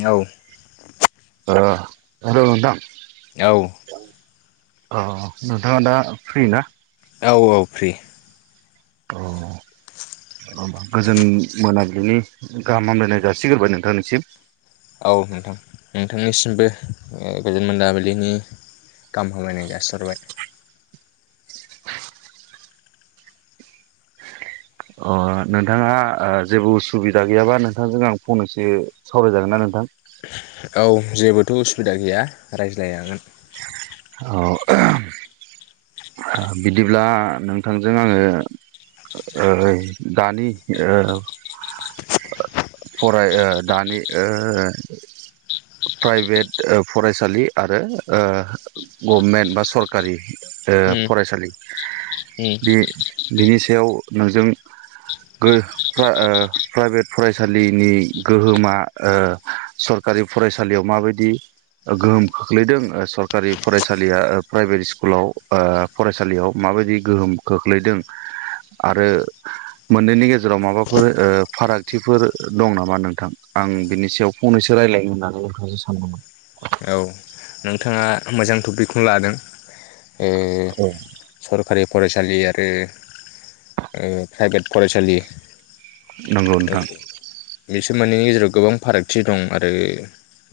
औ र र हेलौ नोंथां औ अ नोंथाङा दा फ्रि ना? औ औ फ्रि अ ओमबा गोजोन मोनाबिलिनि गाहाम हामलायनाय जासिग्रोबाय नोंथांनिसिम। औ नोंथां नोंथांनिसिमबो ओ गोजोन मोनाबिलिनि गाहाम हामलायनाय जासिहरबाय। अ नोंथाङा ओ जेबो उसुबिदा गैयाबा नोंथांजों आं फंनैसो सावरायजागोन ना नोंथां? औ जेबोथ' उसुबिदा गैया रायज्लाजागोन। अ [unintelligible] बिदिब्ला नोंथांजों आङो ओ दानि ओ फराय ओ दानि ओ प्राइभेट ओ फरायसालि आरो ओ गभमेन्ट बा सरकारि ओ उम फरायसालि उम बे बेनि [unintelligible] फरायसालिनि गोहोमा ओ सरकारि फरायसालियाव माबायदि गोहोम खोख्लैदों सरखारि फरायसालिया प्राइभेट स्कुलाव ओ फरायसालियाव माबायदि गोहोम खोख्लैदों आरो मोननैनि गेजेराव माबाफोर ओ फाराग थिफोर दं नामा नोंथां आं बिनि सायाव फंनैसो रायलायनो होननानै नोंथांजों सानदोंमोन। औ नोंथाङा मोजां टपिकखौनो लादों। ए औ सरखारि फरायसालि ओ ओ‌ प्रायभेट फरायसालि नोंगौ नोंथां। बिसोर मोननैनि गेजेराव गोबां फारागथि दं आरो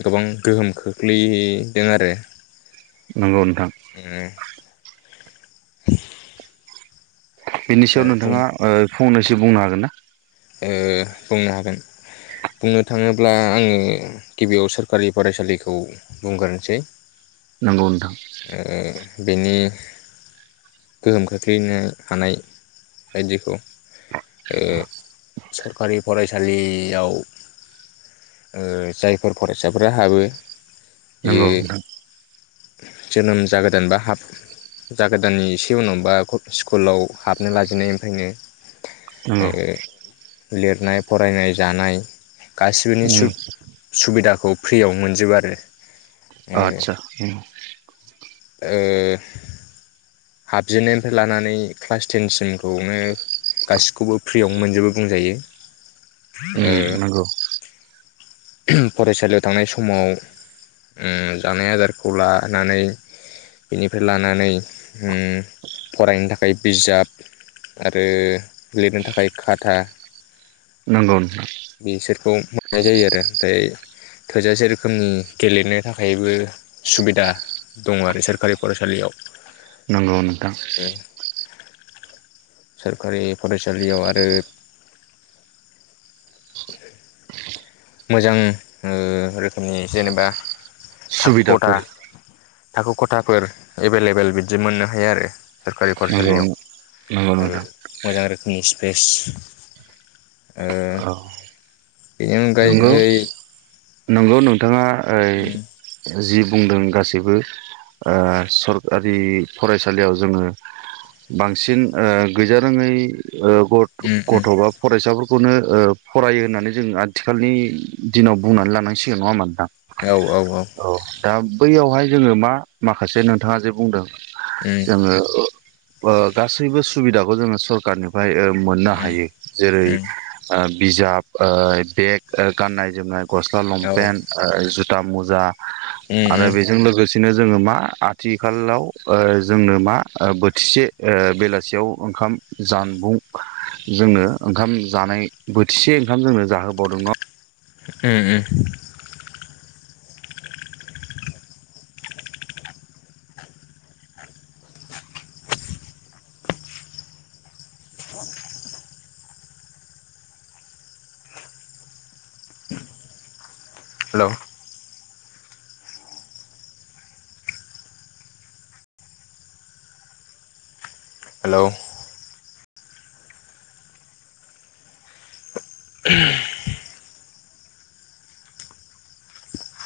गोबां गोहोम खोख्लै दों आरो। नंगौ नों [unintelligible] बिनि सायाव बुं नोंथाङा ओ फंनैसो बुंनो हागोन ना? ओ बुंनो हागोन बुंनो थाङोब्ला आङो गिबियाव सोरखारि फरायसालिखौ बुंग्रोसै नोंगौ नोंथां। बेनि गोहोम खोख्लैनो हानाय बायदिखौ ओ सरखारि फरायसालियाव ओ जायफोर फरायसाफोरा हाबो बियो नंगौ नोंथां। जोनोम जागोदान बा हाब जागोदाननि इसे उनावनोबा खक स्कुलाव हाबनो लाजेननायनिफ्रायनो नंगौ ओ लिरनाय, फरायनाय, जानाय गासिबोनि उम सुब-सुबिदाखौ फ्रियाव मोनजोबो आरो। ओ अह आदसा उम। ओ हाबजेननायनिफ्राय लानानै क्लास टेनसिमखौनो गासिखौबो फ्रियावनो मोनजोबो बुंजायो। ओ उम नंगौ। फरायसालियाव थांनाय समाव उम जानाय आदारखौ लानानै बेनिफ्राय लानानै हुम फरायनो थाखाय बिजाब आरो लिरनो थाखाय खाथा नंगौ नोंथां। बिसोरखौ मोननाय जायो आरो ओमफ्राय थोजासे रोखोमनि गेलेनो थाखायबो सुबिदा दङ आरो सोरखारि फरायसालियाव। नंगौ नोंथां। सोरखारि फरायसालियाव आरो मोजां ओ रोखोमनि जेनेबा थाखो खथा सुबिदाफोर थाखो खथाफोर एभेलेबेल बिदि मोननो हायो आरो। सोररखारि नंगौ फरायसालियाव नंगौ ओ नोंथां मोजां रोखोमनि बेस ओ बेनि अनगाय गौ नंगौ नोंथाङा उम ओइ जि बुंदों गासैबो ओ सरखारि फरायसालियाव जोङो बांसिन ओ गैजारोङै ओ गथ उम उम गथ' बा फरायसा [unintelligible] फोरनो ओ फरायो होननानै जोङो आद थिखालनि दिनाव बुंनानै लानांसिगोन नङा होनबा नोंथां? औ औ औ। दा बैयावहाय जोङो मा माखासे नोंथाङा जे बुंदों उम जोङो ओ ओ गासैबो सुबिदाखौ जोङो सरकारनिफ्राय ओ मोननो उम हायो जेरै उम ओम बिजाब, ओ बेग, ओ गाननाय जोमनाय गस्ला औ लंपेन्ट, उम ओ जुथ था मुजा उम आरो बेजों लोगोस दिनो जोङो मा आथिलाव ओ जोंनो मा ओ बोथिसे ओ बेलासेयाव ओंखाम जानबुं जोंनो ओंखाम जानाय बोथिसे ओंखाम जोङो जाहो [unintelligible] उ उ [inaudible] हेलौ हेलौ [inaudible]